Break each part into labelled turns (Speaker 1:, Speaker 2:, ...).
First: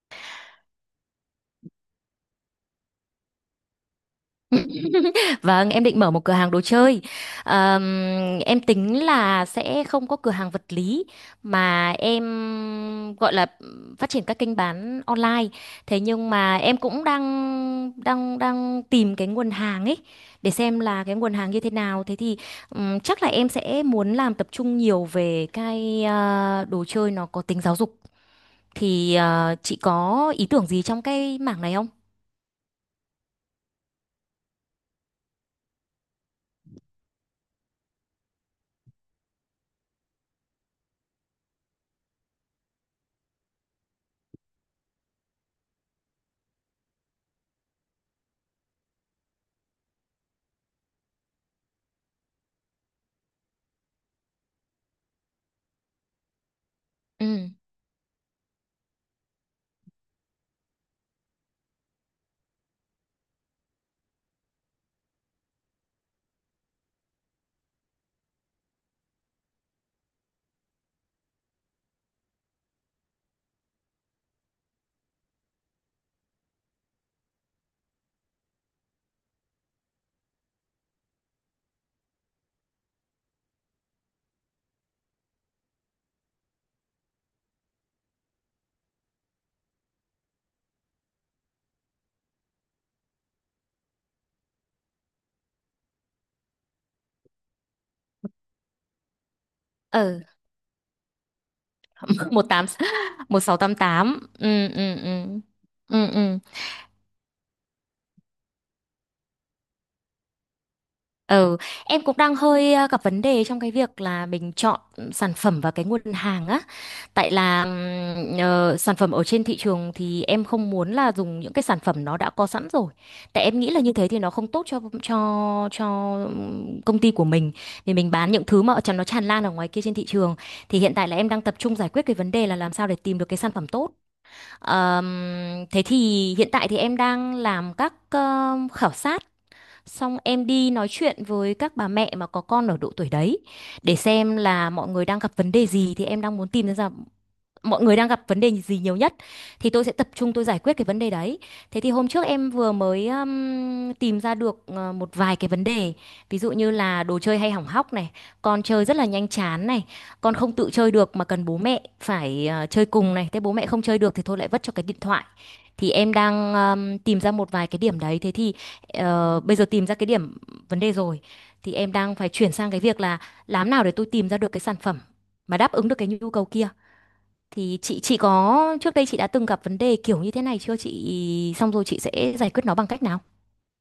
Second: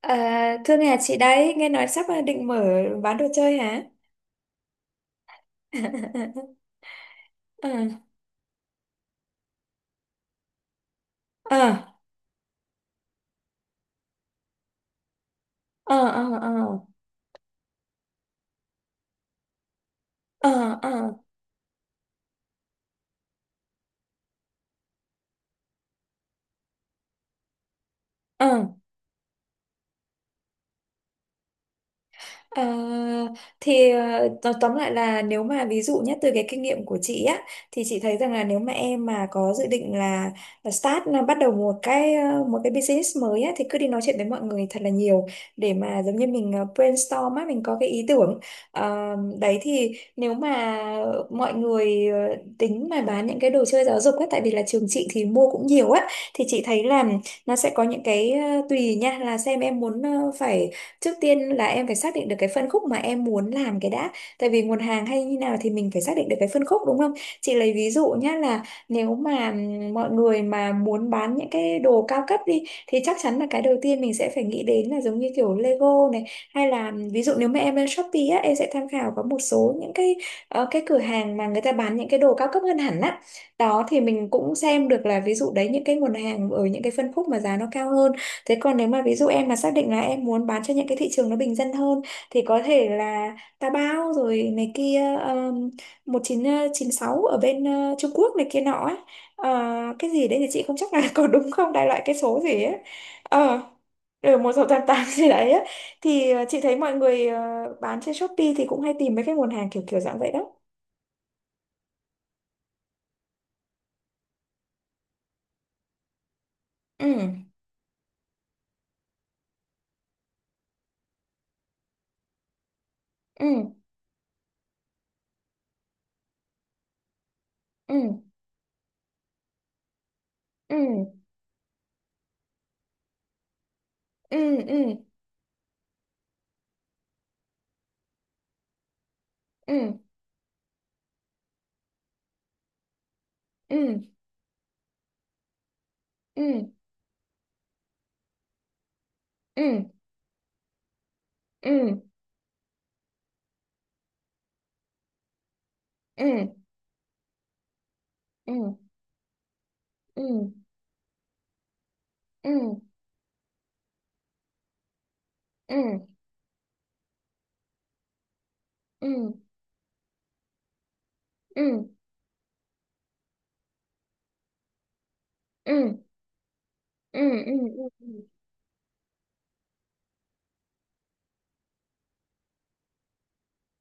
Speaker 1: À, thưa nhà chị đấy, nghe nói sắp à, định mở bán đồ chơi hả?
Speaker 2: Vâng, em định mở một cửa hàng đồ chơi.
Speaker 1: Ờ,
Speaker 2: Ờm, em tính là sẽ không có cửa hàng vật lý
Speaker 1: ờ,
Speaker 2: mà em gọi là phát triển các kênh bán online.
Speaker 1: ờ,
Speaker 2: Thế
Speaker 1: ờ,
Speaker 2: nhưng mà em
Speaker 1: ờ,
Speaker 2: cũng đang đang đang tìm cái nguồn hàng ấy để
Speaker 1: ờ,
Speaker 2: xem
Speaker 1: ờ.
Speaker 2: là cái nguồn hàng như thế nào. Thế thì chắc là em sẽ muốn làm tập trung nhiều về cái đồ chơi nó có tính giáo dục.
Speaker 1: Ờ.
Speaker 2: Thì chị có ý tưởng gì trong cái mảng này không?
Speaker 1: À, thì tóm tóm lại là nếu mà ví dụ nhất từ cái kinh nghiệm của chị á, thì chị thấy rằng là nếu mà em mà có dự định là start, là bắt đầu một cái business mới á, thì cứ đi nói chuyện với mọi người thật là nhiều để mà giống như mình brainstorm á, mình có cái ý tưởng. Ờ, đấy thì nếu mà mọi người tính mà bán những cái đồ chơi giáo dục á, tại vì là trường chị thì mua cũng nhiều á, thì chị thấy là nó sẽ có những cái tùy nha, là xem em muốn ờ, phải Trước tiên là em phải xác định được cái phân khúc mà em muốn làm cái đã. Tại vì nguồn hàng hay như nào thì mình phải xác định được cái phân khúc, đúng không? Chị lấy ví dụ nhá, là nếu mà mọi người mà muốn bán những cái đồ cao cấp đi thì chắc chắn là cái đầu tiên mình sẽ phải nghĩ đến là giống như kiểu Lego này, hay là ví dụ nếu mà em lên Shopee á, em sẽ tham khảo có một số những cái cái cửa hàng mà người ta bán những cái đồ cao cấp hơn hẳn á. Đó thì mình cũng xem được là ví dụ đấy, những cái nguồn hàng ở những cái phân khúc mà giá nó cao hơn. Thế còn nếu mà ví dụ em mà xác định là em muốn bán cho những cái thị trường nó bình dân hơn, thì có thể là Taobao rồi này kia, um, 1996 ở bên Trung Quốc này kia nọ ấy. Ờ, cái
Speaker 2: Ừ.
Speaker 1: gì đấy thì chị không chắc là có đúng không, đại loại cái số
Speaker 2: một
Speaker 1: gì
Speaker 2: tám
Speaker 1: ấy.
Speaker 2: một sáu
Speaker 1: Ờ
Speaker 2: tám tám
Speaker 1: Ở một sáu
Speaker 2: Ừ,
Speaker 1: tám
Speaker 2: ừ,
Speaker 1: tám
Speaker 2: ừ,
Speaker 1: gì đấy ấy.
Speaker 2: ừ,
Speaker 1: Thì
Speaker 2: ừ,
Speaker 1: chị thấy mọi người bán trên Shopee thì cũng hay tìm mấy cái nguồn hàng kiểu kiểu dạng vậy đó.
Speaker 2: ừ. Em cũng đang hơi gặp vấn đề trong cái việc là mình chọn sản phẩm và cái nguồn hàng á, tại
Speaker 1: Ừ,
Speaker 2: là sản phẩm ở trên thị trường thì em không muốn là dùng những cái sản phẩm nó đã có sẵn rồi, tại
Speaker 1: ừ,
Speaker 2: em nghĩ là như thế thì nó không tốt cho công ty của mình, vì mình
Speaker 1: ừ,
Speaker 2: bán những thứ mà ở trong nó tràn lan ở ngoài kia trên thị trường.
Speaker 1: ừ,
Speaker 2: Thì hiện tại là em đang tập trung giải quyết cái vấn đề là làm sao để tìm được cái sản phẩm tốt.
Speaker 1: ừ, ừ,
Speaker 2: Ờm, thế thì hiện tại thì em đang làm các khảo sát,
Speaker 1: ừ,
Speaker 2: xong em đi nói chuyện với các bà mẹ mà có con ở độ tuổi đấy
Speaker 1: ừ,
Speaker 2: để xem là mọi người đang gặp vấn đề gì, thì em đang muốn
Speaker 1: ừ,
Speaker 2: tìm ra mọi người đang gặp vấn đề gì nhiều nhất, thì tôi
Speaker 1: ừ,
Speaker 2: sẽ tập trung tôi giải quyết cái vấn đề đấy.
Speaker 1: ừ,
Speaker 2: Thế
Speaker 1: ừ,
Speaker 2: thì
Speaker 1: ừ.
Speaker 2: hôm trước em vừa mới tìm ra được một vài cái vấn đề,
Speaker 1: Ừ,
Speaker 2: ví
Speaker 1: ừ,
Speaker 2: dụ như là đồ chơi hay hỏng hóc này, con
Speaker 1: ừ.
Speaker 2: chơi rất là nhanh chán này,
Speaker 1: Ừ,
Speaker 2: con không tự chơi được mà cần bố mẹ phải
Speaker 1: ừ,
Speaker 2: chơi cùng này, thế bố mẹ không chơi được thì thôi lại vất cho cái điện thoại.
Speaker 1: ừ,
Speaker 2: Thì em đang tìm ra một vài cái điểm đấy, thế thì
Speaker 1: ừ,
Speaker 2: bây giờ tìm ra cái điểm vấn đề rồi,
Speaker 1: ừ,
Speaker 2: thì
Speaker 1: ừ,
Speaker 2: em đang phải chuyển sang cái việc là làm nào để tôi tìm ra được cái sản phẩm mà đáp ứng được
Speaker 1: ừ,
Speaker 2: cái nhu cầu kia.
Speaker 1: ừ, ừ,
Speaker 2: Thì
Speaker 1: ừ.
Speaker 2: chị
Speaker 1: Ừ.
Speaker 2: chị có, trước đây chị đã từng gặp vấn đề kiểu như thế này chưa chị? Xong rồi chị sẽ giải quyết nó bằng cách nào?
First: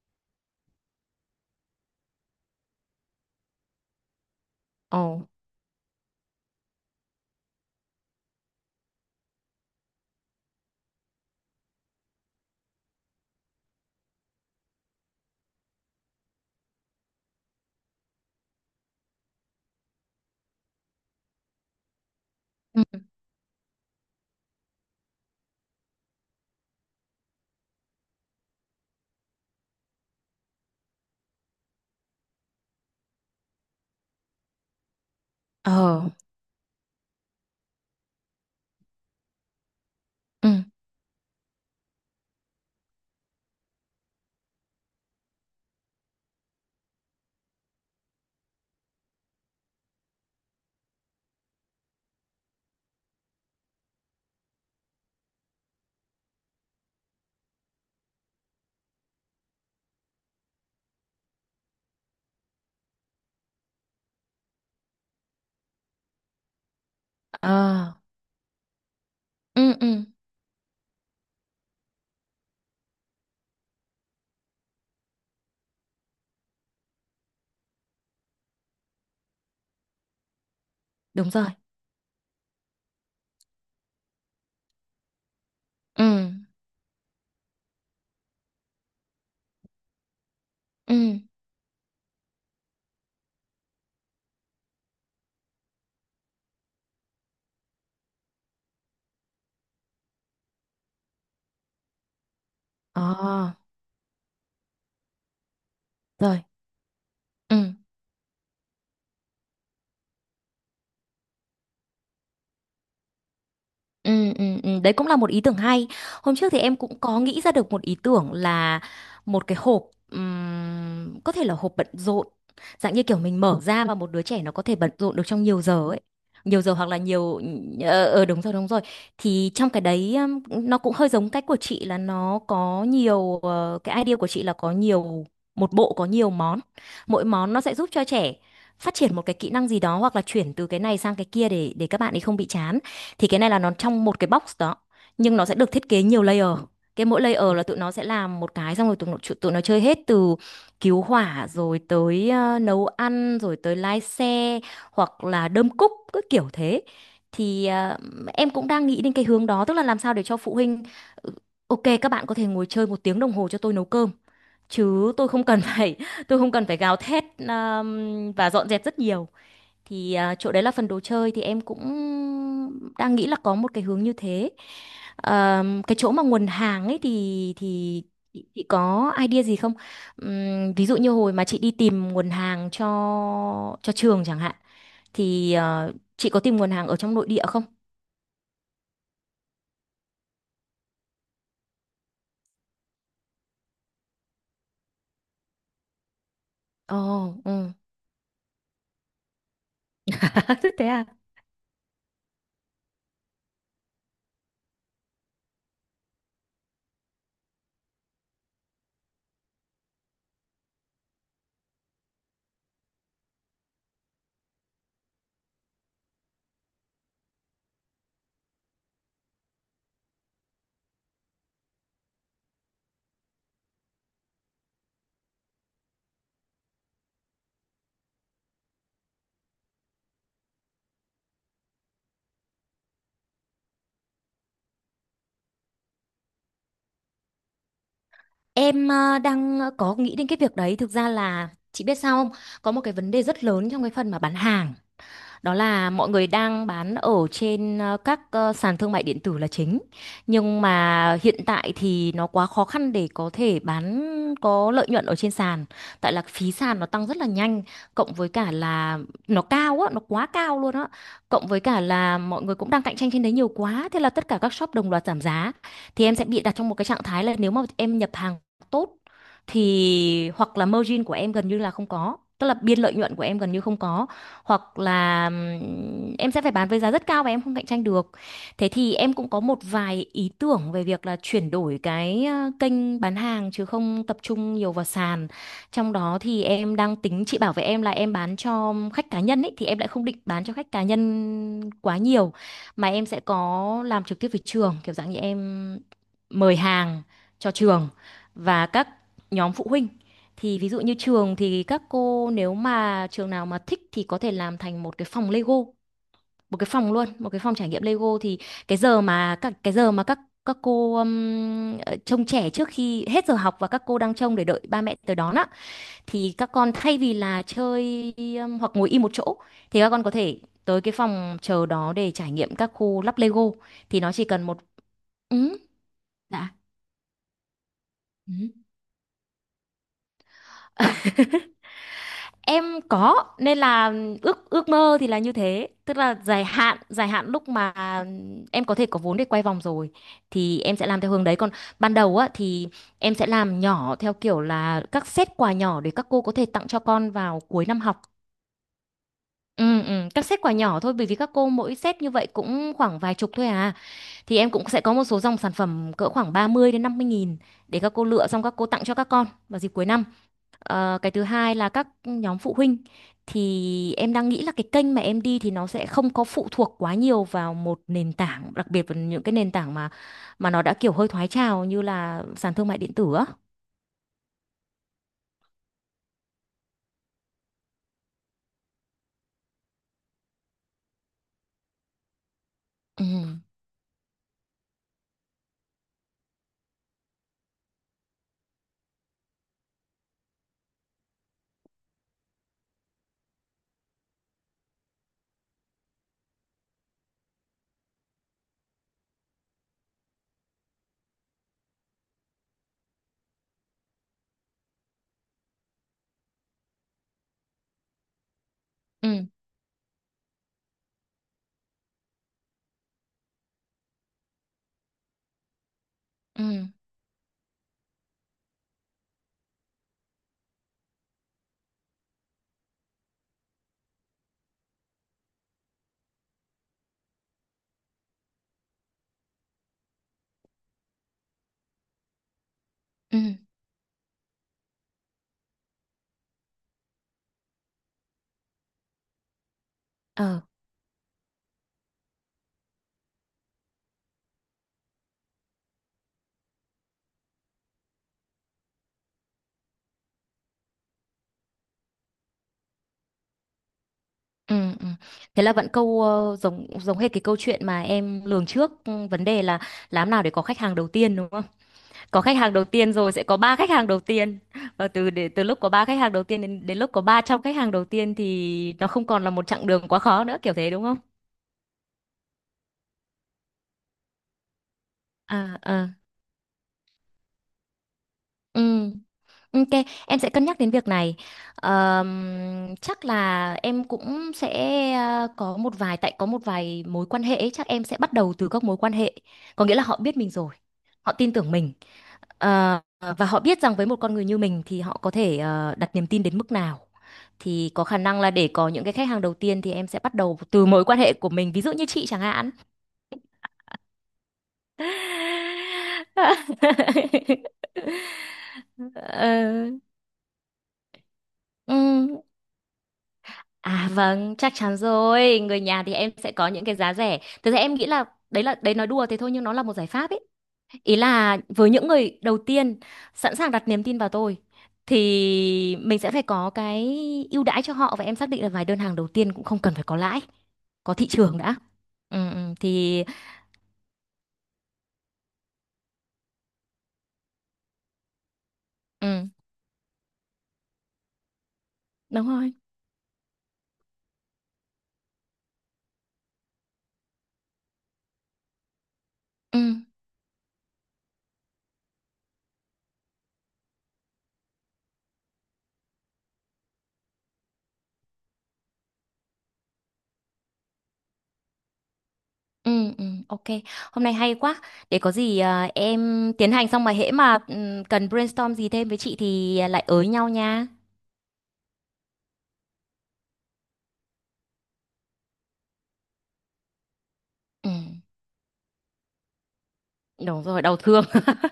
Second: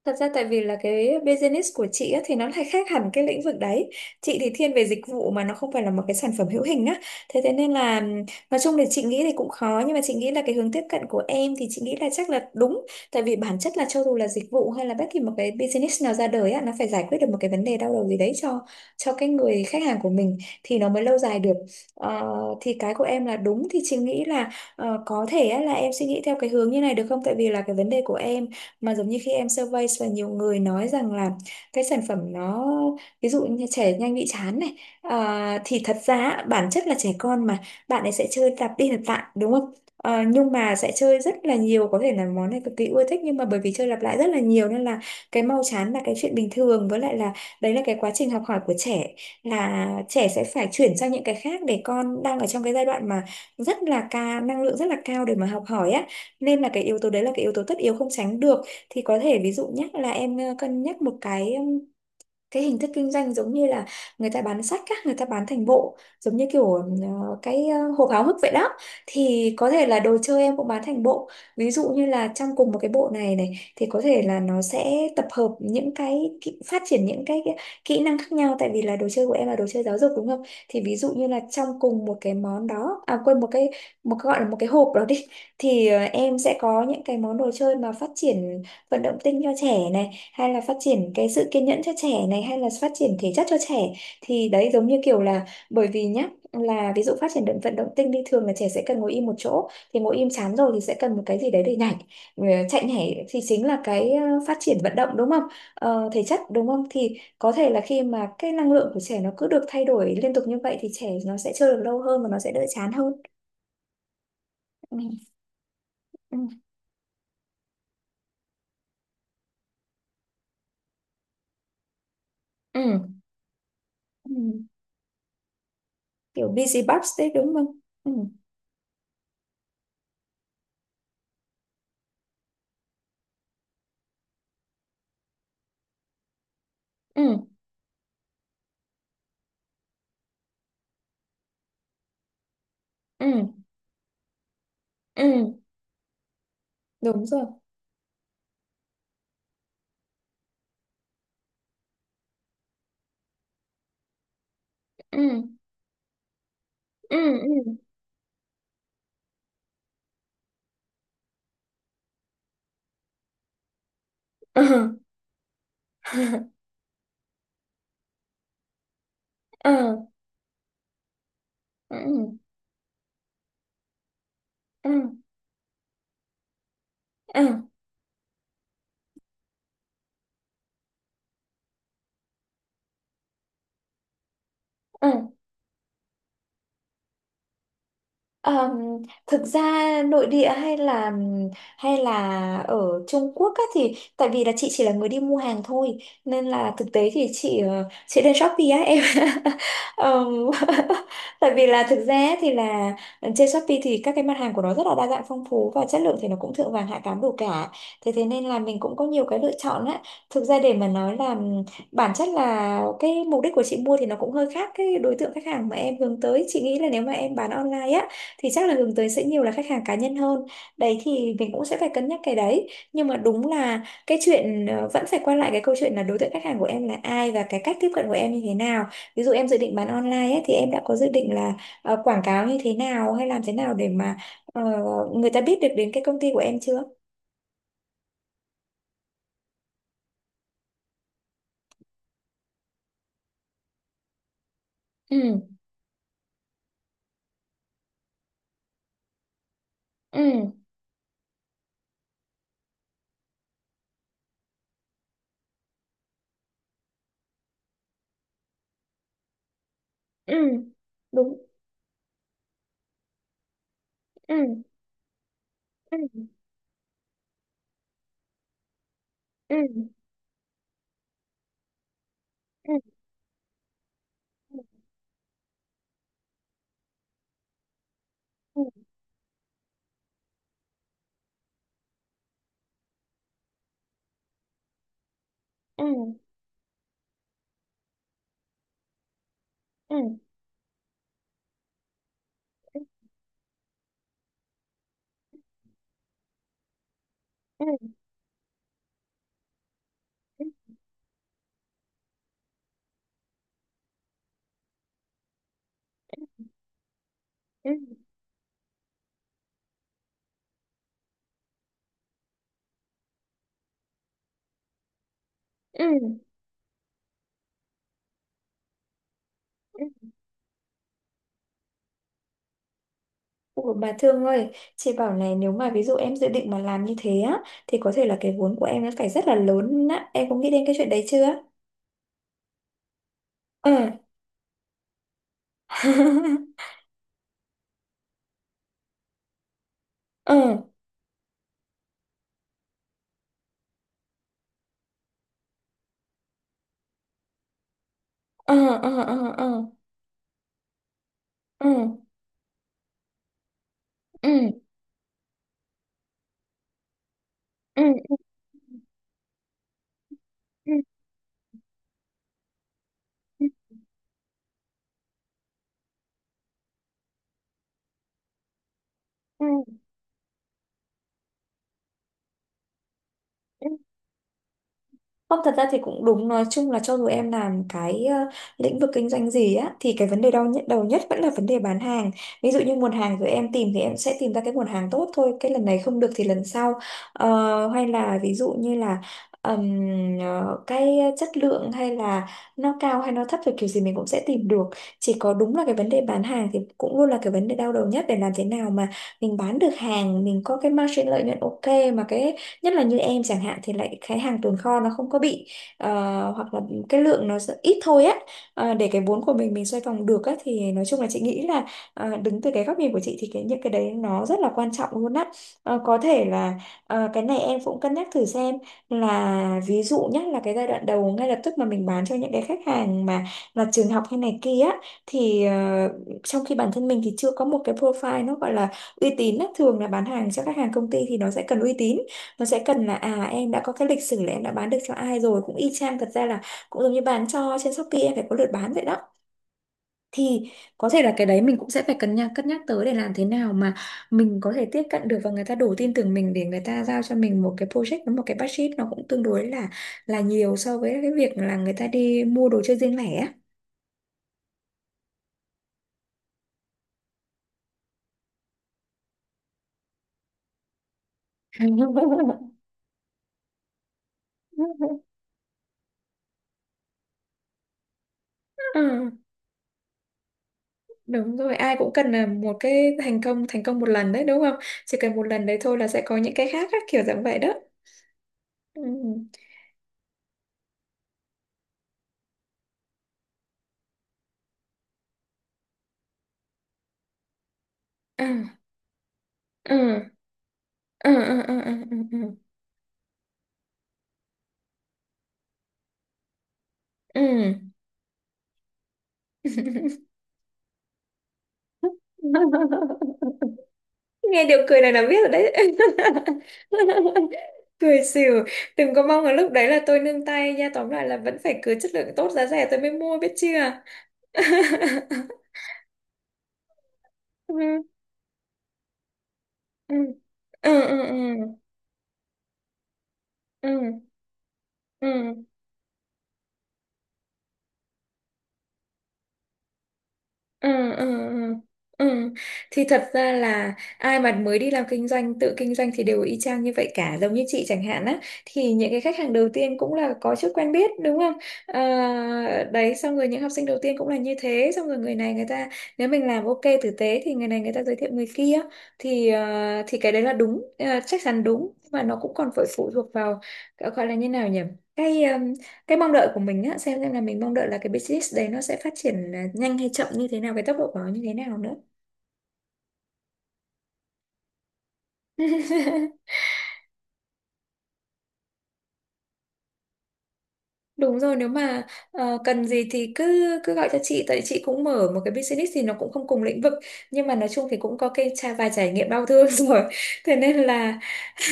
Speaker 1: Thật ra tại vì là cái business của chị á, thì nó lại khác hẳn cái lĩnh vực đấy. Chị thì thiên về
Speaker 2: Ồ.
Speaker 1: dịch vụ mà nó không phải là một cái sản phẩm hữu hình á. Thế thế nên là nói chung thì chị nghĩ thì cũng khó, nhưng mà chị nghĩ là cái hướng tiếp cận của em thì chị nghĩ là chắc là đúng. Tại vì bản chất là cho dù là dịch vụ hay là bất kỳ một cái business nào ra đời á, nó phải giải quyết được một cái vấn đề đau đầu gì đấy cho cái người khách hàng của mình thì nó mới lâu dài được. Ờ, thì cái
Speaker 2: Ừ.
Speaker 1: của em là đúng, thì chị nghĩ là có thể á, là em suy nghĩ theo cái hướng như này được không? Tại vì là cái vấn đề của em mà giống như khi em survey và nhiều người nói rằng là cái sản phẩm nó, ví dụ như trẻ nhanh bị chán này, à, thì thật
Speaker 2: Ờ.
Speaker 1: ra bản chất là trẻ con mà, bạn ấy sẽ chơi lặp đi lặp lại đúng không? Ờ,
Speaker 2: Ừ.
Speaker 1: nhưng mà sẽ chơi rất là nhiều, có thể là món này cực kỳ ưa thích nhưng mà bởi vì chơi lặp lại rất là nhiều nên là cái mau chán là cái chuyện bình thường. Với lại là đấy là cái quá trình học hỏi của trẻ, là trẻ sẽ phải chuyển sang những cái khác, để con đang ở trong cái giai đoạn mà rất là ca, năng lượng rất là cao để mà học hỏi á, nên là cái yếu tố đấy là cái yếu tố tất yếu không tránh được. Thì có thể ví dụ nhé, là em cân nhắc một cái hình thức kinh doanh giống như là người ta bán sách á, người ta bán thành bộ, giống như kiểu cái
Speaker 2: Ờ.
Speaker 1: hộp háo hức vậy đó, thì có
Speaker 2: Ừ,
Speaker 1: thể
Speaker 2: ừ.
Speaker 1: là đồ chơi em cũng bán thành bộ, ví dụ như là trong cùng một cái bộ này này thì có thể là nó sẽ tập hợp những cái kỹ, phát triển những cái kỹ năng khác nhau, tại vì là đồ chơi của em là đồ chơi giáo dục đúng không. Thì ví dụ như
Speaker 2: Đúng
Speaker 1: là
Speaker 2: rồi.
Speaker 1: trong cùng một cái món đó, à quên, một cái gọi là một cái hộp đó đi, thì
Speaker 2: Ừ.
Speaker 1: em sẽ có những cái món đồ chơi mà phát triển vận động tinh cho trẻ này, hay là phát triển
Speaker 2: Ừ.
Speaker 1: cái sự kiên nhẫn cho trẻ này, hay là phát triển thể chất cho trẻ. Thì đấy giống như kiểu là bởi vì nhá, là ví dụ phát triển vận động tinh đi, thường là trẻ sẽ cần ngồi im một chỗ, thì ngồi im chán rồi thì sẽ cần một cái gì đấy để nhảy. Ừ, chạy
Speaker 2: Ờ.
Speaker 1: nhảy thì chính là cái phát triển vận động đúng không. Ờ, thể chất
Speaker 2: Rồi.
Speaker 1: đúng không, thì có
Speaker 2: Ừ.
Speaker 1: thể là khi mà cái năng lượng của trẻ nó cứ được thay đổi liên tục như vậy thì trẻ nó sẽ chơi được lâu hơn và nó sẽ đỡ chán hơn.
Speaker 2: Ừ, ừ, ừ, đấy
Speaker 1: Ừ.
Speaker 2: cũng là một ý tưởng hay. Hôm
Speaker 1: Ừ.
Speaker 2: trước thì em cũng có nghĩ ra được một ý tưởng là một cái hộp, có thể là hộp bận rộn, dạng như
Speaker 1: Ừ.
Speaker 2: kiểu mình mở ra và một đứa
Speaker 1: Ừ.
Speaker 2: trẻ nó có thể bận rộn được trong nhiều giờ ấy.
Speaker 1: Kiểu
Speaker 2: Nhiều giờ
Speaker 1: busy
Speaker 2: hoặc là
Speaker 1: bus đấy
Speaker 2: nhiều
Speaker 1: đúng không? Ừ.
Speaker 2: đúng rồi, đúng rồi. Thì trong cái đấy, nó cũng hơi giống cách của chị, là nó có nhiều cái idea của chị là có nhiều, một bộ có nhiều món. Mỗi
Speaker 1: Ừ.
Speaker 2: món nó sẽ giúp cho trẻ phát triển một cái kỹ năng gì đó, hoặc là chuyển từ cái này sang cái kia để các bạn ấy không bị chán. Thì cái này
Speaker 1: Ừ.
Speaker 2: là nó trong một cái box đó, nhưng nó sẽ
Speaker 1: Ừ,
Speaker 2: được thiết kế nhiều layer, cái mỗi
Speaker 1: đúng rồi.
Speaker 2: layer là tụi nó sẽ làm một cái, xong rồi tụi nó chơi hết, từ cứu hỏa rồi tới nấu ăn rồi tới lái xe,
Speaker 1: Ừ,
Speaker 2: hoặc là đơm cúc, cứ kiểu thế.
Speaker 1: ừ,
Speaker 2: Thì
Speaker 1: ừ,
Speaker 2: em cũng đang nghĩ đến cái hướng đó, tức là làm sao để cho phụ huynh "Ừ, ok các bạn có thể ngồi chơi một tiếng đồng hồ cho tôi nấu cơm,
Speaker 1: ừ.
Speaker 2: chứ tôi không cần phải tôi không cần phải gào thét và dọn dẹp rất nhiều".
Speaker 1: Ừ,
Speaker 2: Thì à, chỗ đấy là phần đồ chơi thì em cũng
Speaker 1: ừ,
Speaker 2: đang nghĩ là có một cái hướng như thế.
Speaker 1: ừ,
Speaker 2: Cái chỗ mà nguồn hàng ấy
Speaker 1: ừ,
Speaker 2: thì chị có idea gì không? Ví dụ như hồi mà chị đi tìm nguồn hàng cho trường chẳng hạn,
Speaker 1: ừ.
Speaker 2: thì chị có tìm nguồn hàng ở trong nội địa không?
Speaker 1: Ờm, Thực ra nội địa hay là ở Trung Quốc á, thì tại vì là chị chỉ là người đi mua hàng thôi, nên là thực tế thì
Speaker 2: Ồ,
Speaker 1: chị
Speaker 2: ừ.
Speaker 1: ờ, chị lên Shopee á em, Ờm,
Speaker 2: Thế à?
Speaker 1: tại vì là thực ra thì là trên Shopee thì các cái mặt hàng của nó rất là đa dạng phong phú, và chất lượng thì nó cũng thượng vàng hạ cám đủ cả, thế thế nên là mình cũng có nhiều cái lựa chọn á. Thực ra để mà nói là bản chất là cái mục đích của chị mua thì nó cũng hơi khác cái đối tượng khách hàng mà em hướng tới. Chị nghĩ là nếu mà em bán online á thì chắc là hướng tới sẽ nhiều là khách hàng cá nhân hơn, đấy thì mình cũng sẽ phải cân nhắc cái đấy. Nhưng mà đúng là cái chuyện vẫn phải quay lại cái câu chuyện là đối tượng khách hàng của em là ai và cái cách tiếp cận của em như thế nào. Ví dụ em dự định bán online ấy, thì em đã có dự định là quảng cáo như thế nào, hay làm thế nào để mà ờ, người ta biết được đến cái công ty của em chưa?
Speaker 2: Em đang có nghĩ đến cái việc đấy. Thực ra là chị biết sao không? Có một cái vấn đề rất lớn trong cái phần mà bán hàng. Đó
Speaker 1: Ừ,
Speaker 2: là mọi người đang bán ở trên các sàn thương mại điện tử là chính,
Speaker 1: ừ,
Speaker 2: nhưng mà hiện tại thì nó quá khó khăn để có thể bán có lợi nhuận ở trên sàn, tại là phí sàn nó tăng rất là nhanh, cộng với cả là nó cao á, nó quá
Speaker 1: ừ,
Speaker 2: cao luôn á,
Speaker 1: đúng.
Speaker 2: cộng với cả là mọi người cũng đang cạnh tranh trên đấy nhiều quá, thế là tất cả các
Speaker 1: Ừ,
Speaker 2: shop đồng loạt giảm giá. Thì em sẽ
Speaker 1: ừ,
Speaker 2: bị đặt trong một cái trạng thái là nếu mà em nhập hàng tốt
Speaker 1: ừ,
Speaker 2: thì hoặc là margin của em gần như là không có, tức là biên
Speaker 1: ừ,
Speaker 2: lợi nhuận của em gần như không có, hoặc là em sẽ phải bán với giá rất cao và em không cạnh tranh được.
Speaker 1: ừ,
Speaker 2: Thế thì em cũng có một vài ý tưởng về việc là chuyển đổi cái kênh bán hàng chứ không tập trung nhiều vào sàn.
Speaker 1: ừ,
Speaker 2: Trong đó thì em đang tính, chị bảo với em là em bán cho khách cá nhân ấy, thì em lại không định
Speaker 1: ừ,
Speaker 2: bán cho khách cá nhân quá nhiều, mà em sẽ có làm trực tiếp với trường, kiểu dạng như em mời hàng cho
Speaker 1: ừ,
Speaker 2: trường và các nhóm phụ huynh. Thì ví dụ như trường, thì các cô nếu mà trường nào mà thích thì có thể làm thành một cái phòng Lego, một cái phòng luôn, một cái phòng
Speaker 1: ừ,
Speaker 2: trải nghiệm Lego. Thì cái giờ mà các cô trông trẻ trước khi hết giờ học, và các cô đang trông để đợi ba mẹ tới đón á,
Speaker 1: ừ,
Speaker 2: thì các con thay vì là chơi hoặc ngồi im một chỗ, thì
Speaker 1: ừ.
Speaker 2: các con có thể tới cái phòng chờ đó để trải nghiệm các khu lắp Lego,
Speaker 1: Ủa, bà
Speaker 2: thì nó chỉ
Speaker 1: Thương
Speaker 2: cần
Speaker 1: ơi,
Speaker 2: một.
Speaker 1: chị bảo này, nếu
Speaker 2: Ừ.
Speaker 1: mà ví dụ em dự định
Speaker 2: Dạ.
Speaker 1: mà làm như thế á thì có thể là cái vốn của
Speaker 2: Ừ.
Speaker 1: em nó phải rất là lớn á, em có nghĩ đến cái chuyện đấy chưa?
Speaker 2: Em có nên
Speaker 1: Ừ.
Speaker 2: là ước ước mơ thì là như thế, tức là dài hạn lúc mà em có thể có vốn để quay vòng rồi
Speaker 1: Ừ,
Speaker 2: thì em sẽ làm theo hướng đấy, còn ban đầu á thì em sẽ làm nhỏ theo kiểu là các set quà nhỏ, để các cô có thể tặng cho con vào cuối năm học.
Speaker 1: ừ, ừ, ừ, ừ,
Speaker 2: Ừ, ừ, các set quà nhỏ thôi, bởi vì các cô mỗi set
Speaker 1: ừ,
Speaker 2: như vậy cũng khoảng vài chục thôi à,
Speaker 1: ừ,
Speaker 2: thì em cũng sẽ có một số dòng sản phẩm cỡ khoảng 30 đến 50.000 để
Speaker 1: ừ,
Speaker 2: các cô lựa, xong các cô tặng cho các con vào dịp cuối năm.
Speaker 1: ừ, ừ,
Speaker 2: Ờ, cái thứ hai là các nhóm phụ huynh, thì em đang nghĩ là cái kênh mà em đi thì nó sẽ không có phụ thuộc quá nhiều vào một nền tảng, đặc biệt là những cái
Speaker 1: ừ,
Speaker 2: nền tảng mà nó đã kiểu hơi thoái trào, như là sàn thương mại điện tử á.
Speaker 1: ừ. Không, thật ra thì cũng đúng, nói chung là cho dù em làm cái lĩnh vực kinh doanh gì á thì cái vấn đề đau nhất, đầu nhất, vẫn là vấn đề bán hàng. Ví dụ như nguồn
Speaker 2: Ừ,
Speaker 1: hàng rồi em tìm thì em sẽ tìm ra cái nguồn hàng tốt thôi, cái lần này không được thì lần sau. Ờ, hay là ví dụ như là ừm, cái chất lượng hay là nó cao hay nó thấp thì kiểu gì mình cũng sẽ tìm được. Chỉ có đúng là cái vấn đề bán hàng thì cũng luôn là cái vấn đề đau đầu nhất, để làm thế nào mà mình bán được hàng, mình có cái margin lợi nhuận ok, mà cái nhất là như em chẳng hạn thì lại cái hàng tồn kho nó không có bị ờ, hoặc là cái lượng nó sẽ ít thôi á. Ờ, để cái
Speaker 2: ừ,
Speaker 1: vốn của mình xoay vòng được á, thì nói chung là chị nghĩ là đứng từ cái góc nhìn của chị thì cái những cái đấy nó rất là quan trọng luôn á. Ờ, có thể là
Speaker 2: ừ,
Speaker 1: cái này em cũng cân nhắc thử xem, là ví dụ nhất là cái giai đoạn đầu ngay lập tức mà mình bán cho những cái khách hàng mà là trường học hay này kia á, thì trong khi bản thân mình thì chưa có một cái profile nó gọi là uy tín á. Thường là bán hàng cho khách hàng công ty thì nó sẽ cần uy tín, nó sẽ cần là
Speaker 2: ừ,
Speaker 1: à, em đã có cái lịch sử là em đã bán được cho ai rồi, cũng y chang, thật ra là cũng giống như bán cho trên Shopee em phải có lượt bán vậy đó.
Speaker 2: ờ,
Speaker 1: Thì có thể là cái đấy mình cũng sẽ phải cân nhắc tới, để làm thế nào mà mình có thể tiếp cận được và người ta đủ tin tưởng mình để người ta giao cho mình một cái project với một cái budget nó cũng tương đối là nhiều so với cái việc là người ta đi mua đồ chơi riêng lẻ á.
Speaker 2: ừ, ừ. Thế là vẫn câu, giống giống hết cái câu chuyện mà em lường trước, vấn đề là làm nào để có khách hàng đầu tiên, đúng không? Có khách hàng đầu tiên rồi sẽ có ba khách hàng đầu tiên, và từ lúc có ba khách hàng đầu tiên đến đến lúc có 300 khách hàng đầu tiên thì nó không
Speaker 1: Ừ,
Speaker 2: còn là một chặng đường quá khó nữa, kiểu thế, đúng không?
Speaker 1: đúng rồi, ai cũng cần là một cái thành công một lần đấy đúng không, chỉ cần một lần đấy
Speaker 2: À
Speaker 1: thôi là
Speaker 2: à,
Speaker 1: sẽ có những cái khác á, kiểu dạng vậy đó.
Speaker 2: ừ.
Speaker 1: Ừ,
Speaker 2: Ok, em sẽ cân nhắc đến việc này. Chắc là em cũng sẽ có một vài, tại có một vài mối quan hệ ấy, chắc em sẽ bắt
Speaker 1: ừ,
Speaker 2: đầu từ các mối quan hệ. Có nghĩa là họ
Speaker 1: ừ,
Speaker 2: biết mình rồi, họ
Speaker 1: ừ,
Speaker 2: tin
Speaker 1: ừ,
Speaker 2: tưởng
Speaker 1: ừ,
Speaker 2: mình.
Speaker 1: ừ, ừ,
Speaker 2: Ờ, và họ biết rằng với một con người như mình thì họ có thể đặt niềm tin đến mức nào,
Speaker 1: ừ.
Speaker 2: thì có khả năng là để có những cái khách hàng đầu tiên thì em sẽ bắt đầu từ mối quan hệ của mình, ví dụ như chị chẳng hạn.
Speaker 1: Nghe điều cười này là biết rồi đấy. Cười xỉu, đừng có mong là lúc
Speaker 2: Ờ,
Speaker 1: đấy là tôi nương tay nha, tóm lại là vẫn phải cứ chất lượng
Speaker 2: ừm,
Speaker 1: tốt giá rẻ tôi mới mua biết chưa.
Speaker 2: À vâng, chắc chắn rồi. Người nhà thì em sẽ có những cái giá rẻ. Thực ra em
Speaker 1: Ừ,
Speaker 2: nghĩ là đấy, là đấy nói đùa thế thôi nhưng nó là một giải
Speaker 1: ừ,
Speaker 2: pháp ấy.
Speaker 1: ừ,
Speaker 2: Ý
Speaker 1: ừ, ừ,
Speaker 2: là với những người đầu tiên sẵn sàng đặt niềm tin
Speaker 1: ừ,
Speaker 2: vào tôi
Speaker 1: ừ,
Speaker 2: thì mình sẽ phải có cái ưu đãi cho họ, và em xác định là vài đơn hàng đầu tiên cũng không cần phải có lãi,
Speaker 1: ừ,
Speaker 2: có
Speaker 1: ừ,
Speaker 2: thị trường
Speaker 1: ừ,
Speaker 2: đã.
Speaker 1: ừ.
Speaker 2: Ừ, ừ,
Speaker 1: Thì
Speaker 2: thì
Speaker 1: thật ra là ai mà mới đi làm kinh doanh, tự kinh doanh, thì đều y chang như vậy cả, giống như chị chẳng hạn á, thì những cái khách
Speaker 2: ừ,
Speaker 1: hàng đầu tiên cũng là có chút quen biết đúng không. Ờ,
Speaker 2: đúng rồi.
Speaker 1: đấy, xong rồi những học sinh đầu tiên cũng là như thế, xong rồi người ta, nếu mình làm ok tử tế thì người này người ta giới thiệu người kia. Thì
Speaker 2: Ừ,
Speaker 1: thì cái đấy là đúng, chắc chắn đúng, nhưng mà nó cũng còn phải phụ thuộc vào, gọi là như nào nhỉ, cái mong đợi của mình á, xem là mình mong đợi là cái business đấy nó sẽ phát triển, à, nhanh hay chậm như thế nào, cái tốc độ của nó như thế nào nữa.
Speaker 2: ừ, ừ, ok. Hôm nay hay quá. Để có gì à, em tiến hành xong mà hễ mà cần brainstorm gì thêm với chị thì lại ới nhau nha.
Speaker 1: Đúng rồi, nếu mà cần gì thì cứ cứ gọi cho chị, tại chị cũng mở một cái business thì nó cũng không cùng lĩnh vực, nhưng mà nói chung
Speaker 2: Ừ,
Speaker 1: thì cũng có cái trải vài trải nghiệm đau thương rồi, thế
Speaker 2: đúng
Speaker 1: nên
Speaker 2: rồi, đau
Speaker 1: là
Speaker 2: thương.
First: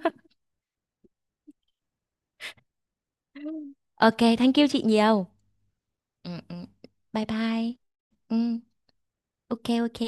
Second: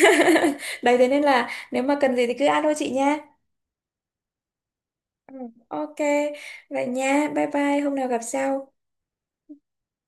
Speaker 1: đấy, thế nên là nếu mà cần gì thì cứ alo chị nha.
Speaker 2: Ok, thank you chị nhiều.
Speaker 1: Ừ, ok,
Speaker 2: Ừ, ừ.
Speaker 1: vậy
Speaker 2: Bye
Speaker 1: nha, bye
Speaker 2: bye.
Speaker 1: bye, hôm nào gặp
Speaker 2: Ừ.
Speaker 1: sau.
Speaker 2: Ok, ok.